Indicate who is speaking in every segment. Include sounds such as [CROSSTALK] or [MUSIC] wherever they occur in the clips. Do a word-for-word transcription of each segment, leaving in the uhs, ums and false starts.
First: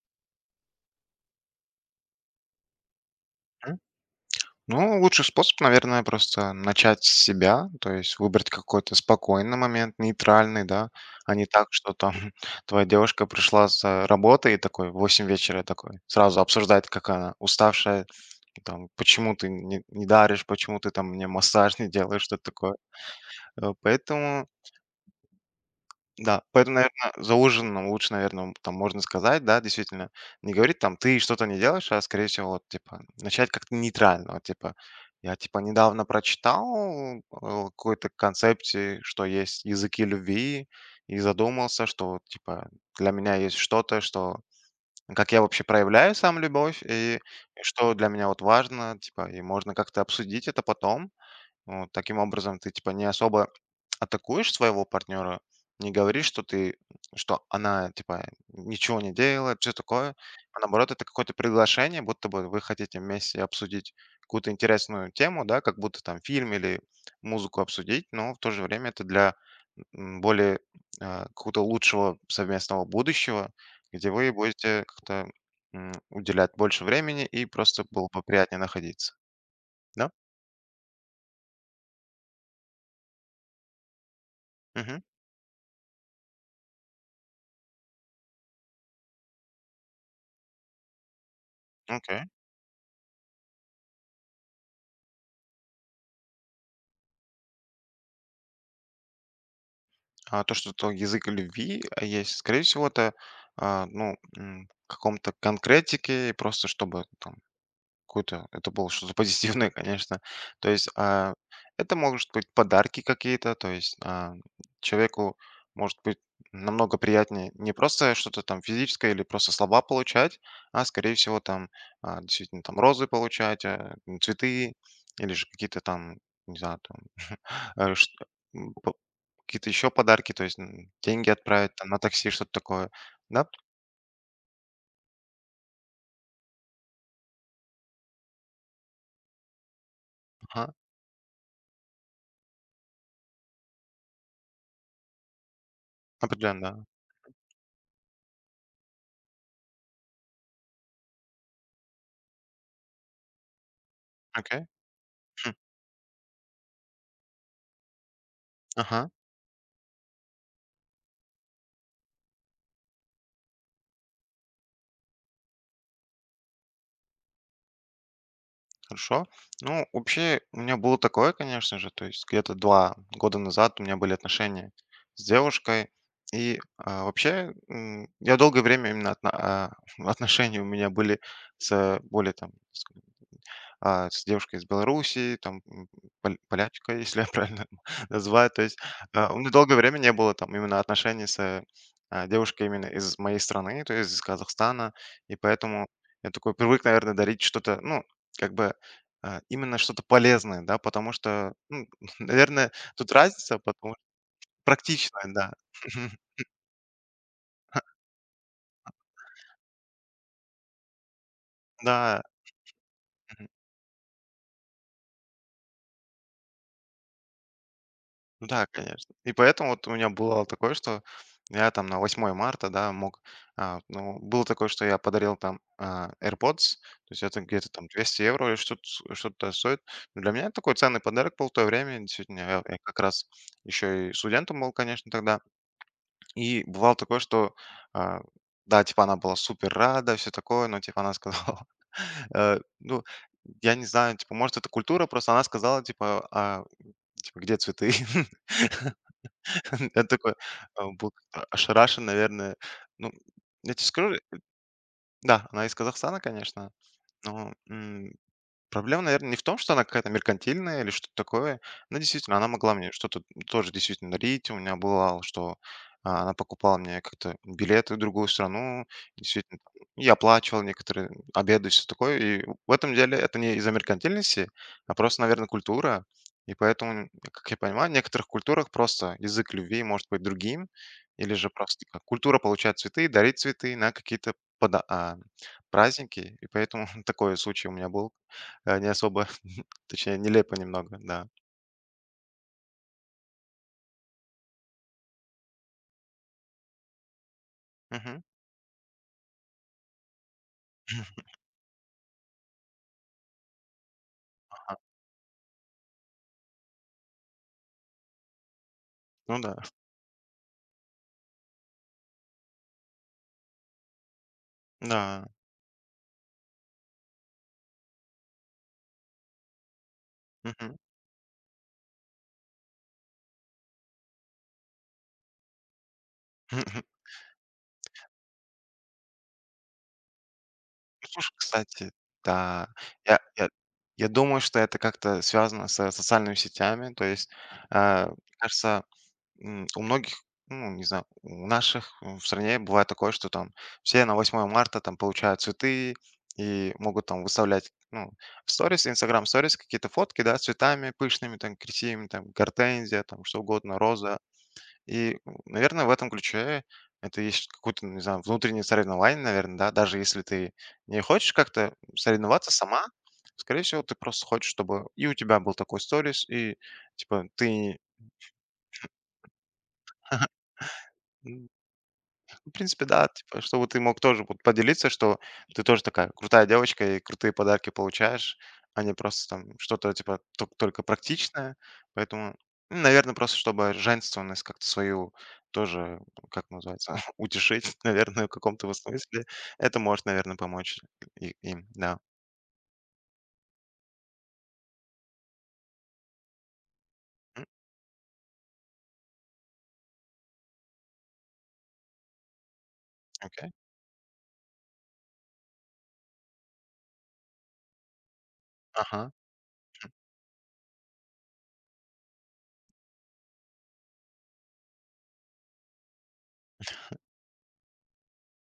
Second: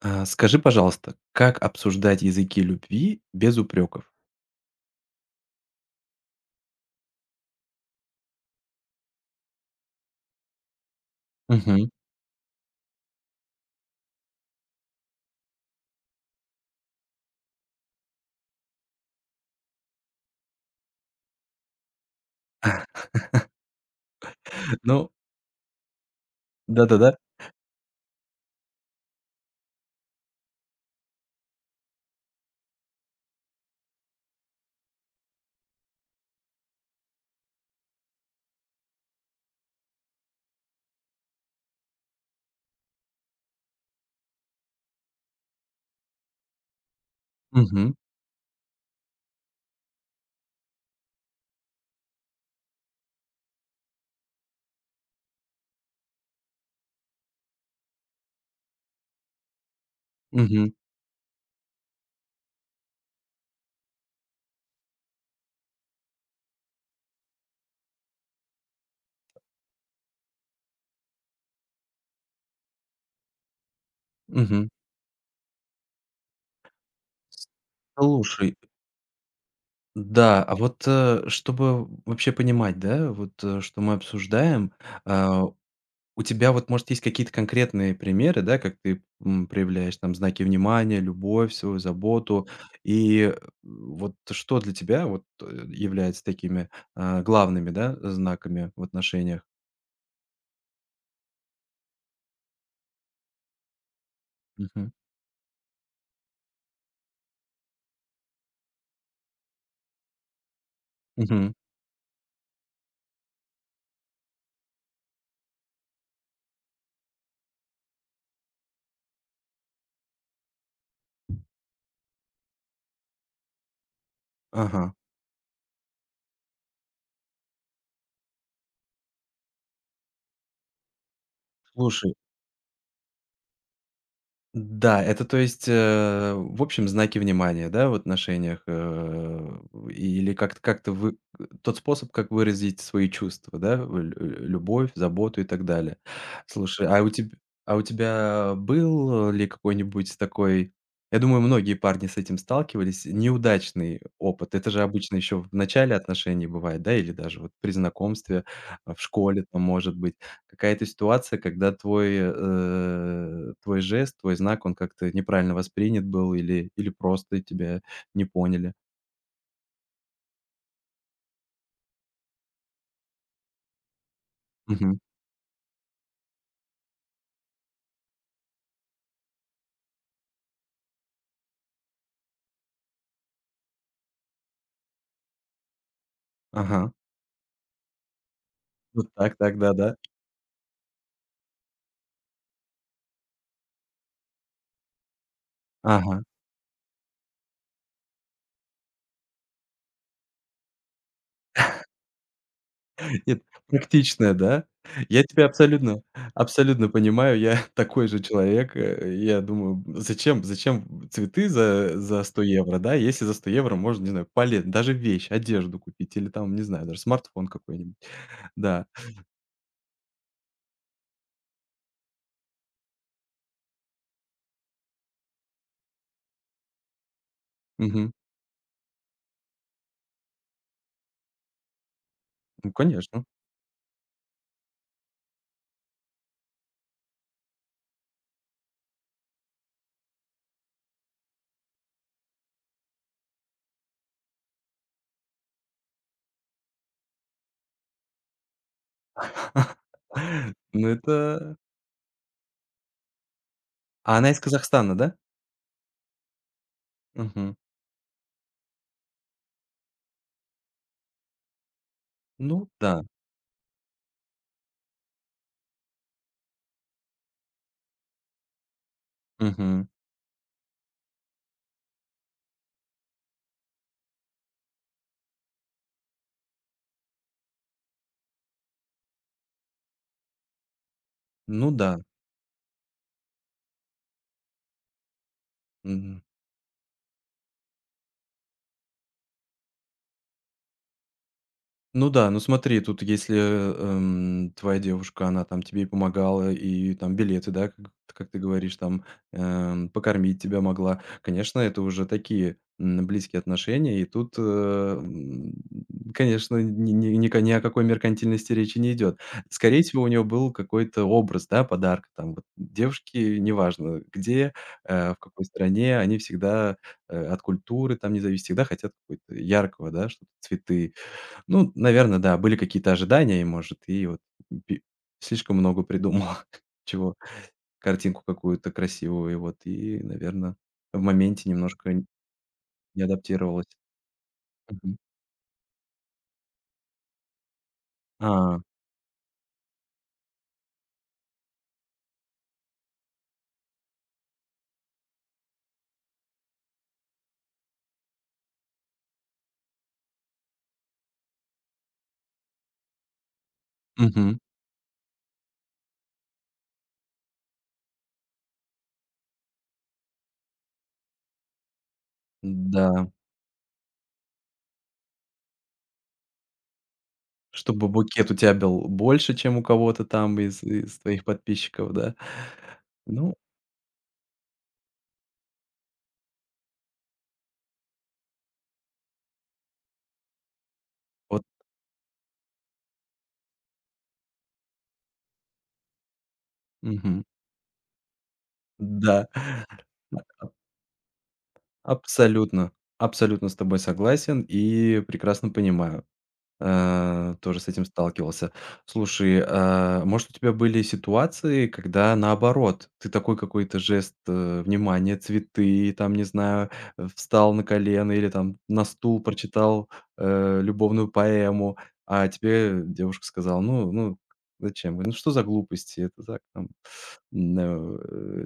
Speaker 1: А, скажи, пожалуйста, как обсуждать языки любви без
Speaker 2: М.
Speaker 1: упреков?
Speaker 2: Ну, лучший способ, наверное, просто начать с себя, то есть выбрать какой-то спокойный момент, нейтральный, да, а не так,
Speaker 1: Мгм.
Speaker 2: что там [LAUGHS] твоя девушка пришла с э, работы и такой в восемь вечера такой сразу обсуждает, как она уставшая, там, почему ты не, не даришь, почему ты там мне массаж не делаешь, что-то такое.
Speaker 1: [LAUGHS]
Speaker 2: Э, Поэтому
Speaker 1: Ну
Speaker 2: да, поэтому, наверное,
Speaker 1: да-да-да.
Speaker 2: за ужином лучше, наверное, там можно сказать, да, действительно. Не говорить там: "Ты что-то не делаешь", а, скорее всего, вот, типа, начать как-то нейтрально. Вот, типа: "Я, типа, недавно прочитал о какой-то концепции, что есть языки любви, и задумался, что, типа, для меня есть что-то, что как я вообще проявляю сам любовь, и что
Speaker 1: Мгм,
Speaker 2: для меня вот важно, типа, и можно как-то обсудить это потом". Вот таким образом ты типа не особо атакуешь своего партнера, не говоришь, что ты, что она типа ничего не делает, все такое. А
Speaker 1: мгм,
Speaker 2: наоборот, это какое-то приглашение, будто бы вы хотите вместе обсудить какую-то интересную тему, да, как будто там фильм или музыку обсудить, но в то же время это для м, более а, какого-то лучшего совместного будущего, где вы
Speaker 1: мгм.
Speaker 2: будете как-то м, уделять больше времени и просто было бы
Speaker 1: Слушай,
Speaker 2: приятнее находиться. Да?
Speaker 1: да, а вот, э, чтобы вообще понимать, да, вот, э, что мы обсуждаем,
Speaker 2: Угу.
Speaker 1: а, у тебя вот, может, есть какие-то конкретные примеры, да, как ты, м, проявляешь там знаки внимания, любовь, свою
Speaker 2: Окей.
Speaker 1: заботу? И э, вот что для тебя вот, э, является такими, а, главными, да, знаками в отношениях?
Speaker 2: А то, что это язык любви а, есть, скорее всего, это, а, ну, м, в каком-то конкретике, просто чтобы там какой-то Это было что-то [LAUGHS] позитивное, конечно. То есть, а,
Speaker 1: Мгм.
Speaker 2: это может быть подарки какие-то, то есть, а, человеку может быть намного приятнее не просто что-то там физическое или просто слова получать, а скорее всего там, а, действительно там розы получать, а, м, цветы
Speaker 1: Ага.
Speaker 2: или же какие-то там, не знаю, там, [LAUGHS] э, шт м, п какие-то еще подарки, то есть, м, деньги отправить там на
Speaker 1: Слушай,
Speaker 2: такси, что-то такое. Да?
Speaker 1: да, это то есть, э, в общем, знаки внимания, да, в отношениях, э, или как-то
Speaker 2: Ага,
Speaker 1: как-то вы э, тот способ, как выразить свои чувства, да, в лю любовь, заботу и так далее.
Speaker 2: определенно, да.
Speaker 1: Слушай, а у тебя а у тебя был ли какой-нибудь такой, я думаю, многие парни с этим сталкивались, неудачный опыт?
Speaker 2: Окей.
Speaker 1: Это же обычно еще в
Speaker 2: Хм.
Speaker 1: начале отношений бывает, да, или даже вот при знакомстве, э, в
Speaker 2: Ага.
Speaker 1: школе, там, может быть. Какая-то ситуация, когда твой, э, твой жест, твой знак, он как-то неправильно воспринят был или или просто тебя не поняли.
Speaker 2: Хорошо. Ну, вообще, у меня было такое, конечно же, то есть где-то два года назад у меня были отношения
Speaker 1: Мгм.
Speaker 2: с девушкой. И, а, вообще, м, я долгое время именно отно а, [LAUGHS] отношения у меня были с более там с а, с девушкой из Белоруссии, там, м, поль
Speaker 1: Ага.
Speaker 2: полячка, [LAUGHS] если я правильно [LAUGHS] называю. То есть,
Speaker 1: Вот
Speaker 2: а,
Speaker 1: так
Speaker 2: у меня
Speaker 1: так,
Speaker 2: долгое
Speaker 1: да-да.
Speaker 2: время не было там именно отношений с, э, а, девушкой именно из моей страны, то есть из Казахстана. И поэтому
Speaker 1: Ага.
Speaker 2: я такой привык, наверное, дарить что-то, ну, как бы, а, именно что-то полезное, да, потому что, ну, [LAUGHS] наверное, тут
Speaker 1: [LAUGHS] Нет,
Speaker 2: разница, потому
Speaker 1: практичная, да? Я
Speaker 2: практичное,
Speaker 1: тебя
Speaker 2: да.
Speaker 1: абсолютно
Speaker 2: [LAUGHS]
Speaker 1: абсолютно понимаю. Я [LAUGHS] такой же человек. Э, я думаю, б зачем зачем цветы за
Speaker 2: Да.
Speaker 1: за сто евро, да, если за сто евро можно, не знаю, полез даже вещь, одежду купить или там, не знаю, даже смартфон какой-нибудь.
Speaker 2: Ну да,
Speaker 1: Да.
Speaker 2: конечно. И поэтому вот у меня было такое, что я там на восьмое марта, да, мог... а, ну, было такое, что я подарил там а, AirPods, то есть это где-то там
Speaker 1: Мгм.
Speaker 2: двести евро или что-то, что-то стоит. Но для меня это такой ценный подарок был в то время. Действительно, я,
Speaker 1: Ну,
Speaker 2: я как
Speaker 1: конечно.
Speaker 2: раз еще и студентом был, конечно, тогда. И бывало такое, что... а, да, типа она была супер рада, все такое, но типа она сказала... [LAUGHS] э, ну, я не знаю, типа, может, это культура, просто она сказала, типа, а, типа, где цветы? [LAUGHS] [LAUGHS] Я такой,
Speaker 1: [LAUGHS]
Speaker 2: э,
Speaker 1: Ну,
Speaker 2: был как-то
Speaker 1: это
Speaker 2: ошарашен, наверное. Ну, я тебе скажу,
Speaker 1: А она из Казахстана, да?
Speaker 2: да, она из Казахстана, конечно, но,
Speaker 1: Мгм.
Speaker 2: м, проблема, наверное, не в том, что она какая-то меркантильная или что-то такое. Но действительно, она
Speaker 1: Ну
Speaker 2: могла мне
Speaker 1: да.
Speaker 2: что-то тоже действительно дарить. У меня было, что а, она покупала мне как-то билеты в другую страну. Действительно,
Speaker 1: Мгм.
Speaker 2: там, я оплачивал некоторые обеды, и все такое. И в этом деле это не из-за меркантильности, а просто, наверное, культура. И поэтому, как я понимаю, в некоторых культурах просто язык любви может быть другим. Или же
Speaker 1: Ну
Speaker 2: просто
Speaker 1: да.
Speaker 2: как культура получает цветы, дарит цветы на какие-то пода- а, праздники. И поэтому [LAUGHS] такой случай у меня был. Э, не особо, [LAUGHS] точнее, нелепо немного, да.
Speaker 1: Ну да, ну смотри, тут если, эм, твоя девушка, она там тебе и помогала, и там билеты, да, как
Speaker 2: Мгм.
Speaker 1: как ты говоришь, там, эм, покормить тебя могла.
Speaker 2: [LAUGHS]
Speaker 1: Конечно, это уже такие, м, близкие отношения, и тут, э, м, конечно, ни ни ни ко- ни о какой меркантильности речи не идет.
Speaker 2: Ну да,
Speaker 1: Скорее всего, у нее был какой-то образ, да, подарка там вот. Девушки, неважно где, э, в
Speaker 2: да.
Speaker 1: какой стране, они всегда, э, от культуры там не зависит, всегда хотят какой-то яркого, да, что-то,
Speaker 2: Мгм.
Speaker 1: цветы. Ну, наверное, да, были какие-то ожидания, и, может, и вот пи слишком много придумал, [LAUGHS]
Speaker 2: [LAUGHS]
Speaker 1: чего картинку какую-то красивую, и вот, и, наверное, в моменте
Speaker 2: Кстати,
Speaker 1: немножко н
Speaker 2: да.
Speaker 1: не
Speaker 2: Я я
Speaker 1: адаптировалась.
Speaker 2: я думаю, что это
Speaker 1: Мгм.
Speaker 2: как-то связано со социальными сетями. То есть, а, мне
Speaker 1: А,
Speaker 2: кажется, м, у многих, ну, не знаю, у наших в стране бывает такое, что там все на восьмое марта там получают цветы и могут там выставлять, ну, в сторис, инстаграм сторис какие-то фотки, да, с цветами пышными, там, красивыми, там, гортензия, там, что угодно, роза.
Speaker 1: мгм.
Speaker 2: И, наверное, в этом ключе это есть какое-то, не знаю, внутреннее соревнование, наверное, да, даже если ты не хочешь как-то соревноваться сама,
Speaker 1: Да,
Speaker 2: скорее всего, ты просто хочешь, чтобы и у тебя был такой сторис, и, типа, ты
Speaker 1: чтобы букет у тебя был больше, чем у кого-то там
Speaker 2: [LAUGHS]
Speaker 1: из из твоих подписчиков, да?
Speaker 2: в принципе, да,
Speaker 1: Ну,
Speaker 2: типа, чтобы ты мог тоже вот поделиться, что ты тоже такая крутая девочка и крутые подарки получаешь, а не просто там что-то типа тол- только
Speaker 1: вот,
Speaker 2: практичное. Поэтому, наверное, просто чтобы женственность как-то свою тоже, как называется, [LAUGHS]
Speaker 1: мгм.
Speaker 2: утешить, наверное, в каком-то вот смысле.
Speaker 1: Да, [LAUGHS]
Speaker 2: Это может, наверное, помочь и- им, да.
Speaker 1: абсолютно, абсолютно с тобой согласен и прекрасно понимаю. Э,
Speaker 2: М,
Speaker 1: тоже с этим сталкивался. Слушай, а, может, у тебя были ситуации, когда наоборот, ты такой
Speaker 2: окей.
Speaker 1: какой-то жест, э, внимания, цветы, там, не знаю, э, встал на колено или там на
Speaker 2: Ага.
Speaker 1: стул прочитал, э, любовную поэму, а тебе девушка сказала: "Ну ну, зачем?" Говорю: "Ну, что за глупости? Это так там, м,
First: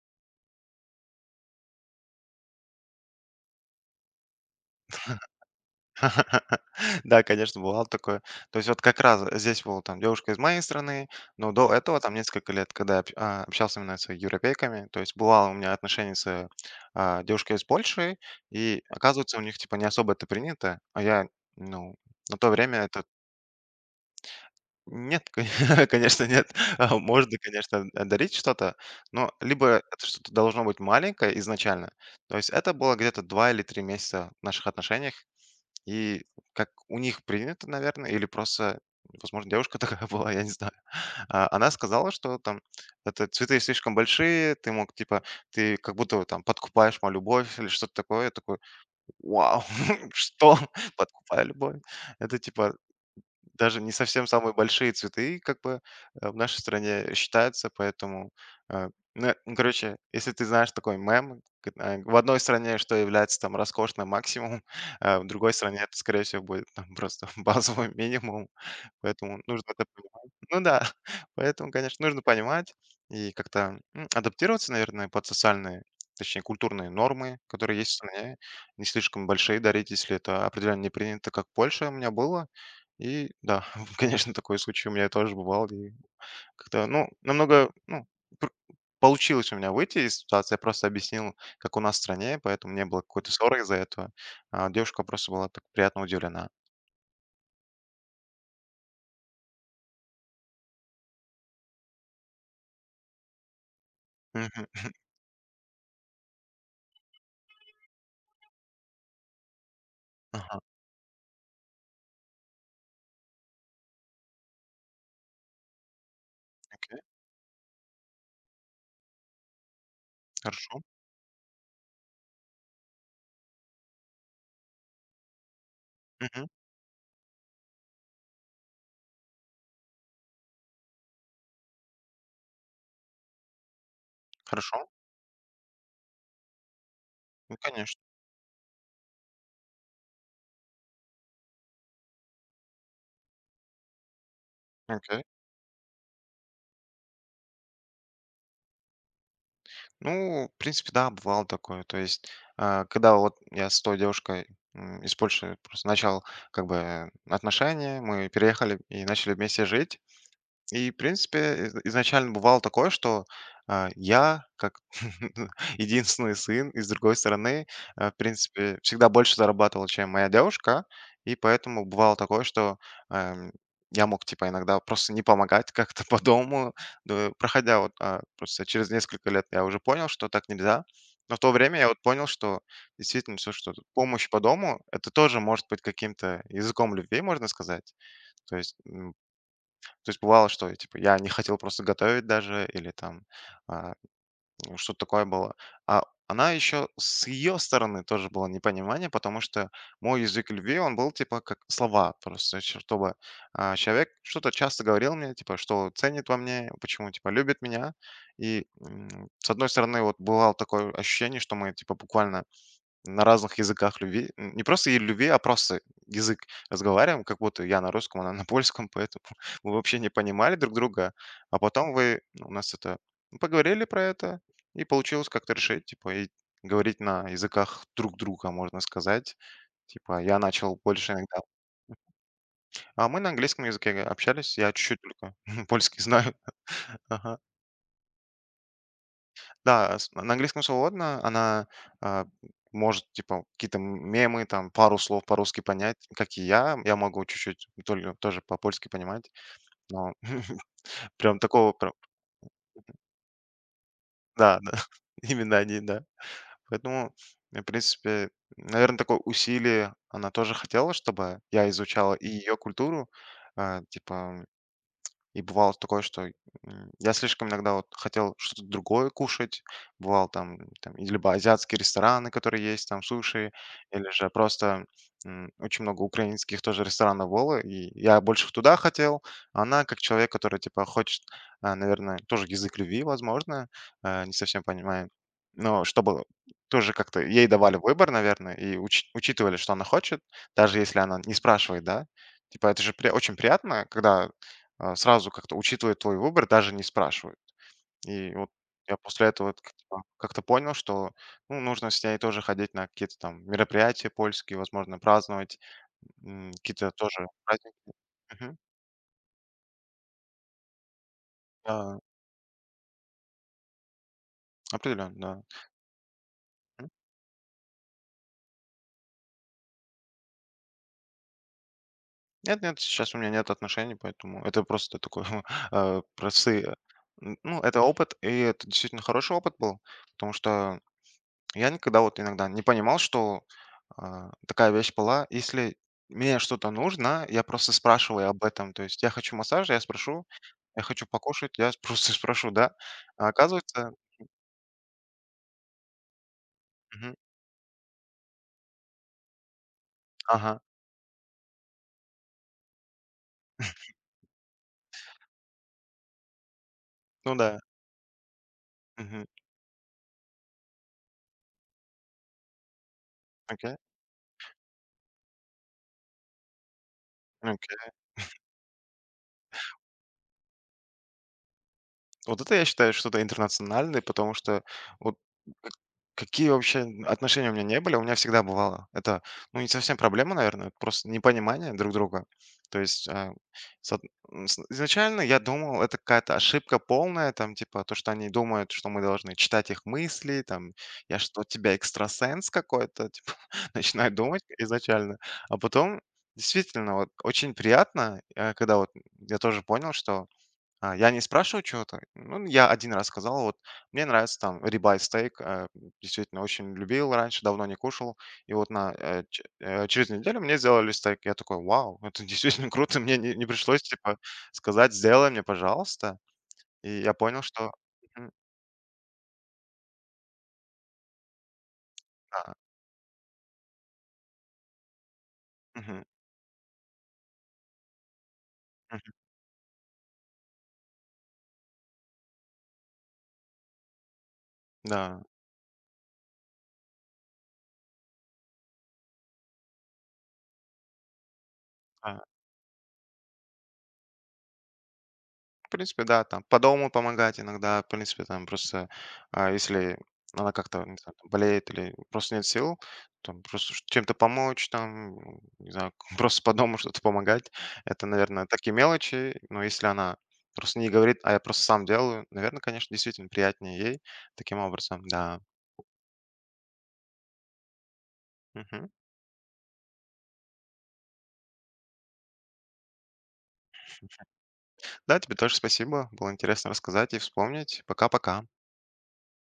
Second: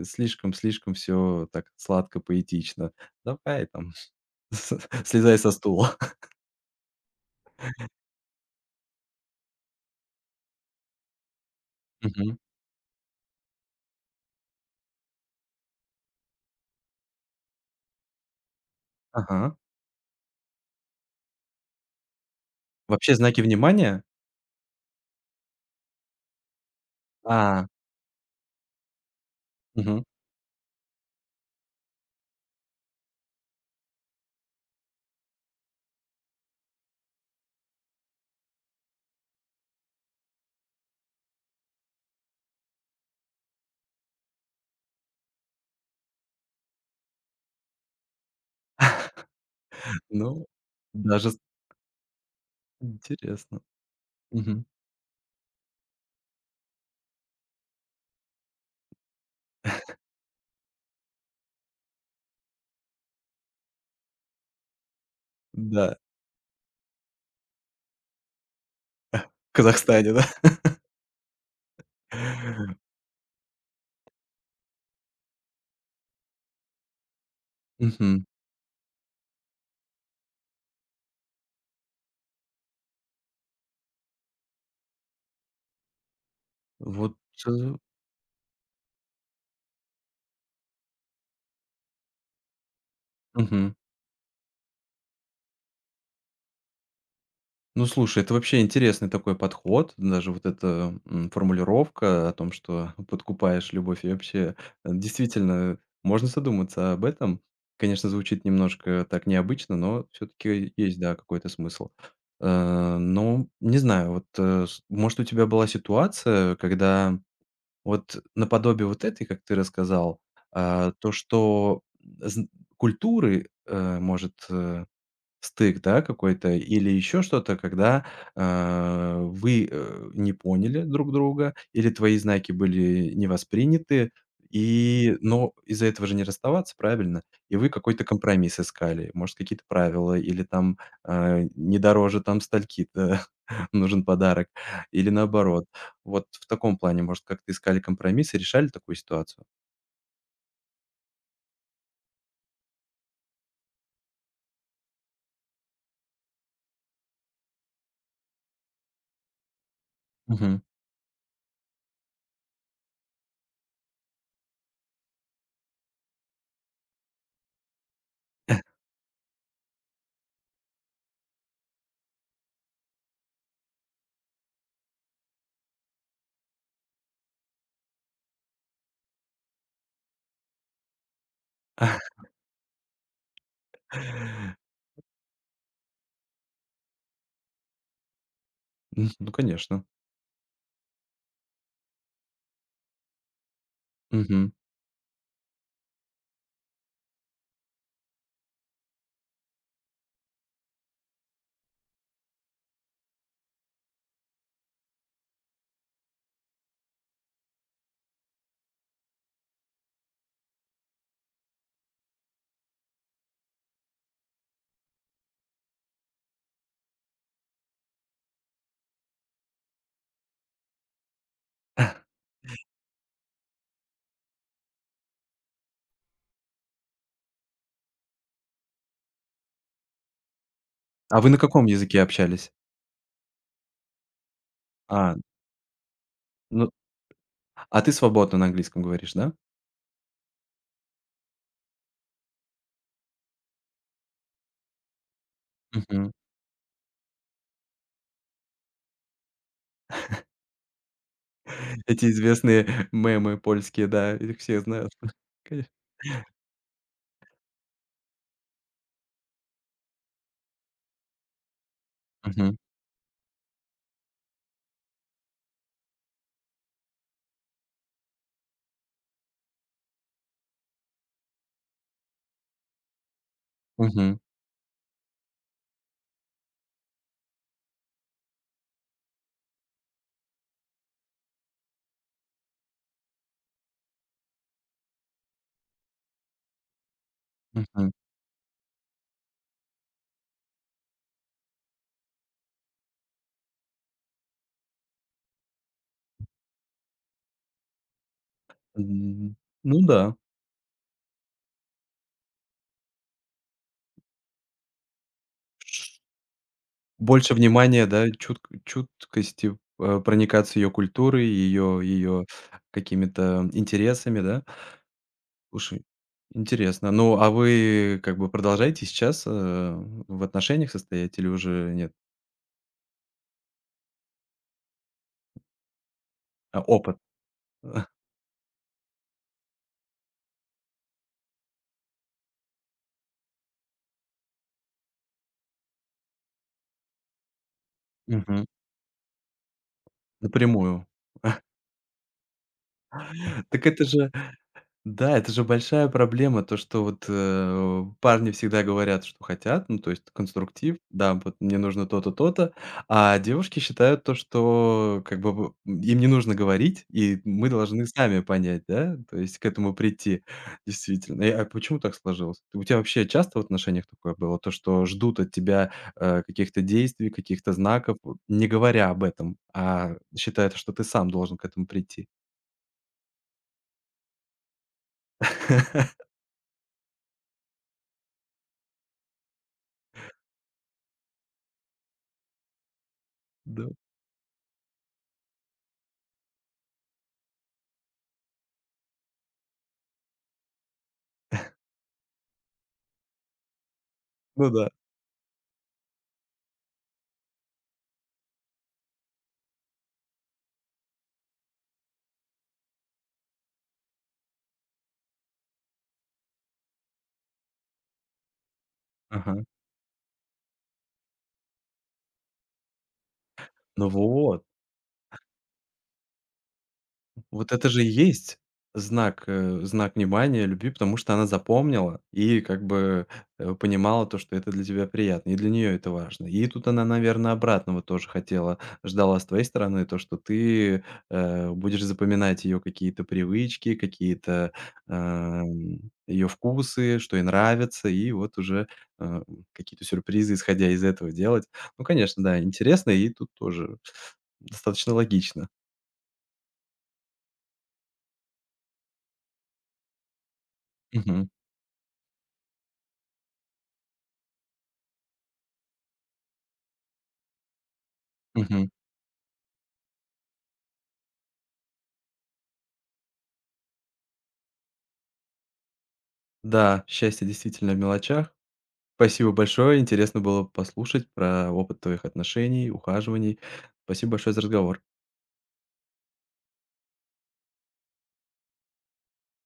Speaker 1: э, слишком слишком все так сладко, поэтично. Давай там, [LAUGHS] слезай со стула".
Speaker 2: [LAUGHS] Да, конечно, бывало такое. То есть вот как раз здесь была там девушка из моей страны, но до этого
Speaker 1: [LAUGHS]
Speaker 2: там
Speaker 1: Мгм.
Speaker 2: несколько лет, когда я об- а, общался именно с европейками, то есть бывало у меня отношения с а, девушкой из Польши, и оказывается, у
Speaker 1: Ага.
Speaker 2: них типа не особо это принято, а я, ну, на то время это
Speaker 1: Вообще знаки внимания?
Speaker 2: нет, кон- [LAUGHS] конечно, нет. А, можно,
Speaker 1: А,
Speaker 2: конечно, дарить что-то, но либо
Speaker 1: мгм.
Speaker 2: это что-то должно быть маленькое изначально. То есть это было где-то два или три месяца в наших отношениях, и как у них принято, наверное, или просто, возможно, девушка [LAUGHS] такая была, я не знаю. А, она сказала, что там это цветы слишком большие, ты мог, типа, ты как будто вот там подкупаешь мою любовь или что-то такое. Я такой, вау, [LAUGHS]
Speaker 1: Ну,
Speaker 2: что? [LAUGHS]
Speaker 1: даже с
Speaker 2: подкупая любовь? Это, типа,
Speaker 1: интересно.
Speaker 2: даже не совсем самые
Speaker 1: Мгм.
Speaker 2: большие цветы, как бы, э, в нашей стране считаются, поэтому, э, ну, э, ну, короче, если ты знаешь такой мем, к э, в одной стране, что является там роскошным максимум, [LAUGHS] а в другой стране это,
Speaker 1: Да,
Speaker 2: скорее всего, будет там просто [LAUGHS] базовый минимум. Поэтому
Speaker 1: в
Speaker 2: нужно это
Speaker 1: Казахстане,
Speaker 2: понимать.
Speaker 1: да?
Speaker 2: Ну да, [LAUGHS] поэтому, конечно, нужно понимать
Speaker 1: [LAUGHS]
Speaker 2: и как-то м, адаптироваться, наверное, под социальные, точнее, культурные нормы, которые есть в
Speaker 1: Мгм.
Speaker 2: стране. Не слишком большие дарить, если это определенно не принято, как в Польше у меня было. И да, [LAUGHS] конечно, такой случай у меня тоже бывал. И как-то, ну,
Speaker 1: Вот,
Speaker 2: намного,
Speaker 1: э,
Speaker 2: ну, пр- получилось у меня выйти из ситуации. Я просто объяснил, как у нас в стране, поэтому не было какой-то ссоры
Speaker 1: мгм.
Speaker 2: из-за этого. А девушка просто была так приятно удивлена.
Speaker 1: Ну, слушай, это вообще интересный такой подход, даже вот эта м, формулировка о том, что [LAUGHS] подкупаешь любовь, и вообще,
Speaker 2: Мгм.
Speaker 1: э, действительно, можно задуматься об этом. Конечно, звучит немножко так необычно, но
Speaker 2: Ага,
Speaker 1: все-таки есть, да, какой-то смысл. Э, Ну, не знаю, вот, э, с- может, у тебя была ситуация,
Speaker 2: окей,
Speaker 1: когда вот наподобие вот этой, как ты рассказал,
Speaker 2: хорошо.
Speaker 1: а, то, что зн- культуры э, может э, стык, да, какой-то или еще что-то, когда, а, вы, э, не поняли друг друга или твои знаки были не восприняты,
Speaker 2: Хорошо,
Speaker 1: и но из-за этого же не расставаться, правильно?
Speaker 2: ну,
Speaker 1: И вы
Speaker 2: конечно,
Speaker 1: какой-то компромисс искали, может, какие-то правила или там, а, не дороже там стальки-то [LAUGHS] нужен подарок или
Speaker 2: окей.
Speaker 1: наоборот. Вот в таком плане, может, как-то искали компромисс и решали такую ситуацию?
Speaker 2: Ну, в принципе, да, бывало такое. То есть, а, когда вот я с той девушкой, м, из Польши просто начал как бы отношения, мы переехали и начали вместе жить.
Speaker 1: Мгм.
Speaker 2: И, в принципе, из изначально бывало такое, что, а, я, как [LAUGHS] единственный сын, и, с другой стороны, а, в принципе, всегда больше зарабатывал, чем моя девушка. И поэтому бывало такое, что, эм, я мог, типа, иногда просто не помогать [LAUGHS] как-то по дому. Да, проходя вот, а, просто через несколько лет я уже понял, что так нельзя. Но в то время я вот
Speaker 1: [LAUGHS]
Speaker 2: понял, что действительно все, что помощь по дому — это тоже может быть каким-то языком любви, можно сказать. То есть,
Speaker 1: Мгм.
Speaker 2: м,
Speaker 1: Ну, конечно.
Speaker 2: то есть бывало, что, э, типа, я не хотел просто готовить даже или там, а,
Speaker 1: Мгм.
Speaker 2: ну, что-то такое было. А она еще с ее стороны тоже было непонимание, потому что мой язык любви, он был типа как слова просто, ч- чтобы а, человек что-то часто говорил мне, типа, что ценит во мне, почему, типа, любит меня. И м, с одной стороны, вот бывало такое ощущение, что мы, типа, буквально на разных языках любви. Н- Не просто и любви, а просто язык разговариваем, как будто я на русском, она на польском, поэтому [LAUGHS] мы вообще не понимали друг друга. А потом
Speaker 1: [LAUGHS]
Speaker 2: вы, ну, у нас это, ну, поговорили про это, и получилось как-то решить, типа, и говорить на языках друг друга, можно сказать. Типа, я начал больше
Speaker 1: А вы на
Speaker 2: иногда.
Speaker 1: каком языке общались?
Speaker 2: А мы на английском языке общались, я чуть-чуть
Speaker 1: А,
Speaker 2: только [LAUGHS] польский знаю.
Speaker 1: ну,
Speaker 2: [LAUGHS] Ага.
Speaker 1: а ты свободно на английском говоришь, да?
Speaker 2: Да, с на английском свободно. Она, а, может, типа, какие-то мемы, там, пару слов по-русски понять,
Speaker 1: Мгм.
Speaker 2: как и я. Я могу чуть-чуть толь тоже по-польски понимать, но [LAUGHS] прям такого прям
Speaker 1: Эти известные мемы польские, да, их
Speaker 2: да,
Speaker 1: все
Speaker 2: да,
Speaker 1: знают.
Speaker 2: [LAUGHS]
Speaker 1: [LAUGHS]
Speaker 2: именно
Speaker 1: Конечно.
Speaker 2: они, да. Поэтому, э, в принципе, наверное, такое усилие она тоже хотела, чтобы я изучал и ее
Speaker 1: Мгм,
Speaker 2: культуру. А, типа И бывало такое, что, м, я слишком иногда вот хотел что-то другое кушать. Бывал там там и либо азиатские рестораны, которые есть, там суши, или
Speaker 1: мгм,
Speaker 2: же просто, м, очень много украинских тоже ресторанов было, и я больше туда хотел. А она, как человек, который типа хочет, а, наверное, тоже язык любви, возможно, э, не совсем понимаю. Но чтобы тоже как-то ей давали
Speaker 1: мгм.
Speaker 2: выбор, наверное, и уч учитывали, что она хочет, даже если она не спрашивает, да. Типа это же при очень приятно, когда а, сразу как-то учитывает твой выбор, даже не спрашивают. И вот я после
Speaker 1: М,
Speaker 2: этого вот
Speaker 1: ну
Speaker 2: как-то
Speaker 1: да.
Speaker 2: как-то понял, что, ну, нужно с ней тоже ходить на какие-то там мероприятия польские, возможно, праздновать, м, какие-то тоже
Speaker 1: Больше
Speaker 2: праздники.
Speaker 1: внимания, да, чутк
Speaker 2: Мгм.
Speaker 1: чуткости, э, проникаться ее культурой, ее
Speaker 2: Да,
Speaker 1: ее какими-то интересами, да?
Speaker 2: определенно, да.
Speaker 1: Слушай,
Speaker 2: Мгм.
Speaker 1: интересно. Ну, а вы как бы продолжаете сейчас, э, в отношениях состоять или уже нет?
Speaker 2: Нет, нет, сейчас у меня нет отношений, поэтому это просто такой, [LAUGHS] э,
Speaker 1: А,
Speaker 2: простые,
Speaker 1: опыт.
Speaker 2: м, ну, это
Speaker 1: [LAUGHS]
Speaker 2: опыт, и это действительно хороший опыт был, потому что я никогда вот иногда не понимал, что а, такая вещь была. Если мне что-то нужно, я просто спрашиваю об
Speaker 1: Мгм.
Speaker 2: этом. То есть я хочу массаж, я спрошу. Я
Speaker 1: Напрямую.
Speaker 2: хочу покушать, я [LAUGHS] просто спрошу, да? А
Speaker 1: Так это
Speaker 2: оказывается,
Speaker 1: же Да, это же большая проблема, то, что вот,
Speaker 2: мгм,
Speaker 1: э, парни всегда говорят, что хотят, ну, то есть
Speaker 2: ага,
Speaker 1: конструктив, да, вот мне нужно то-то, то-то, а девушки считают то, что как бы в им не нужно говорить, и
Speaker 2: ну
Speaker 1: мы
Speaker 2: да,
Speaker 1: должны сами понять, да, то
Speaker 2: мгм,
Speaker 1: есть к этому прийти, действительно. И, а почему так сложилось? У тебя вообще часто в
Speaker 2: окей,
Speaker 1: отношениях такое было, то, что ждут от тебя, э, каких-то действий, каких-то
Speaker 2: ну,
Speaker 1: знаков, вот не говоря об этом, а считают, что ты сам должен к этому прийти?
Speaker 2: вот это я считаю что-то интернациональное, потому что вот к
Speaker 1: [LAUGHS]
Speaker 2: какие вообще отношения у меня не были, у меня всегда бывало. Это, ну, не совсем проблема, наверное, просто непонимание друг друга. То есть а,
Speaker 1: Да.
Speaker 2: с од- с- изначально я думал, это какая-то ошибка полная, там, типа, то, что они думают, что мы должны читать их мысли, там, я что, тебя экстрасенс какой-то, [LAUGHS] типа, начинаю думать
Speaker 1: Ну да.
Speaker 2: изначально. А потом, действительно, вот очень приятно, э, когда вот я тоже понял, что а, я не спрашиваю чего-то. Ну, я один раз сказал, вот: "Мне нравится там ribeye стейк". Э, действительно, очень любил раньше, давно не кушал. И вот на, э,
Speaker 1: Ага.
Speaker 2: ч э, через неделю мне сделали стейк. Я такой: "Вау, это [LAUGHS] действительно круто". Мне не не пришлось,
Speaker 1: Ну
Speaker 2: типа,
Speaker 1: вот,
Speaker 2: сказать: "Сделай мне, пожалуйста". И я понял,
Speaker 1: вот это
Speaker 2: что
Speaker 1: же и
Speaker 2: мгм.
Speaker 1: есть знак, э, знак внимания, любви, потому что она запомнила и
Speaker 2: Да.
Speaker 1: как бы, э, понимала то, что это для тебя приятно, и для нее это
Speaker 2: Мгм.
Speaker 1: важно. И тут она, наверное, обратного тоже хотела,
Speaker 2: Мгм.
Speaker 1: ждала с твоей стороны то, что ты, э, будешь запоминать ее какие-то привычки, какие-то,
Speaker 2: Да.
Speaker 1: эм, ее вкусы, что ей нравится, и вот уже, э, какие-то сюрпризы, исходя из этого, делать. Ну,
Speaker 2: Да.
Speaker 1: конечно, да, интересно, и тут тоже достаточно логично.
Speaker 2: В принципе, да, там по дому помогать иногда, в принципе, там просто, а, если она как-то, не знаю, там
Speaker 1: Мгм,
Speaker 2: болеет или просто нет сил, там просто ш- чем-то помочь, там, м, не знаю, [LAUGHS] просто по дому что-то помогать. Это, наверное,
Speaker 1: мгм.
Speaker 2: такие мелочи, но если она просто не говорит, а я просто сам делаю, наверное, конечно, действительно приятнее ей таким образом, да.
Speaker 1: Да, счастье действительно в мелочах.
Speaker 2: Мгм.
Speaker 1: Спасибо большое. Интересно было послушать про опыт твоих отношений, ухаживаний. Спасибо большое за разговор.
Speaker 2: Да, тебе тоже спасибо, было интересно рассказать и вспомнить. Пока-пока.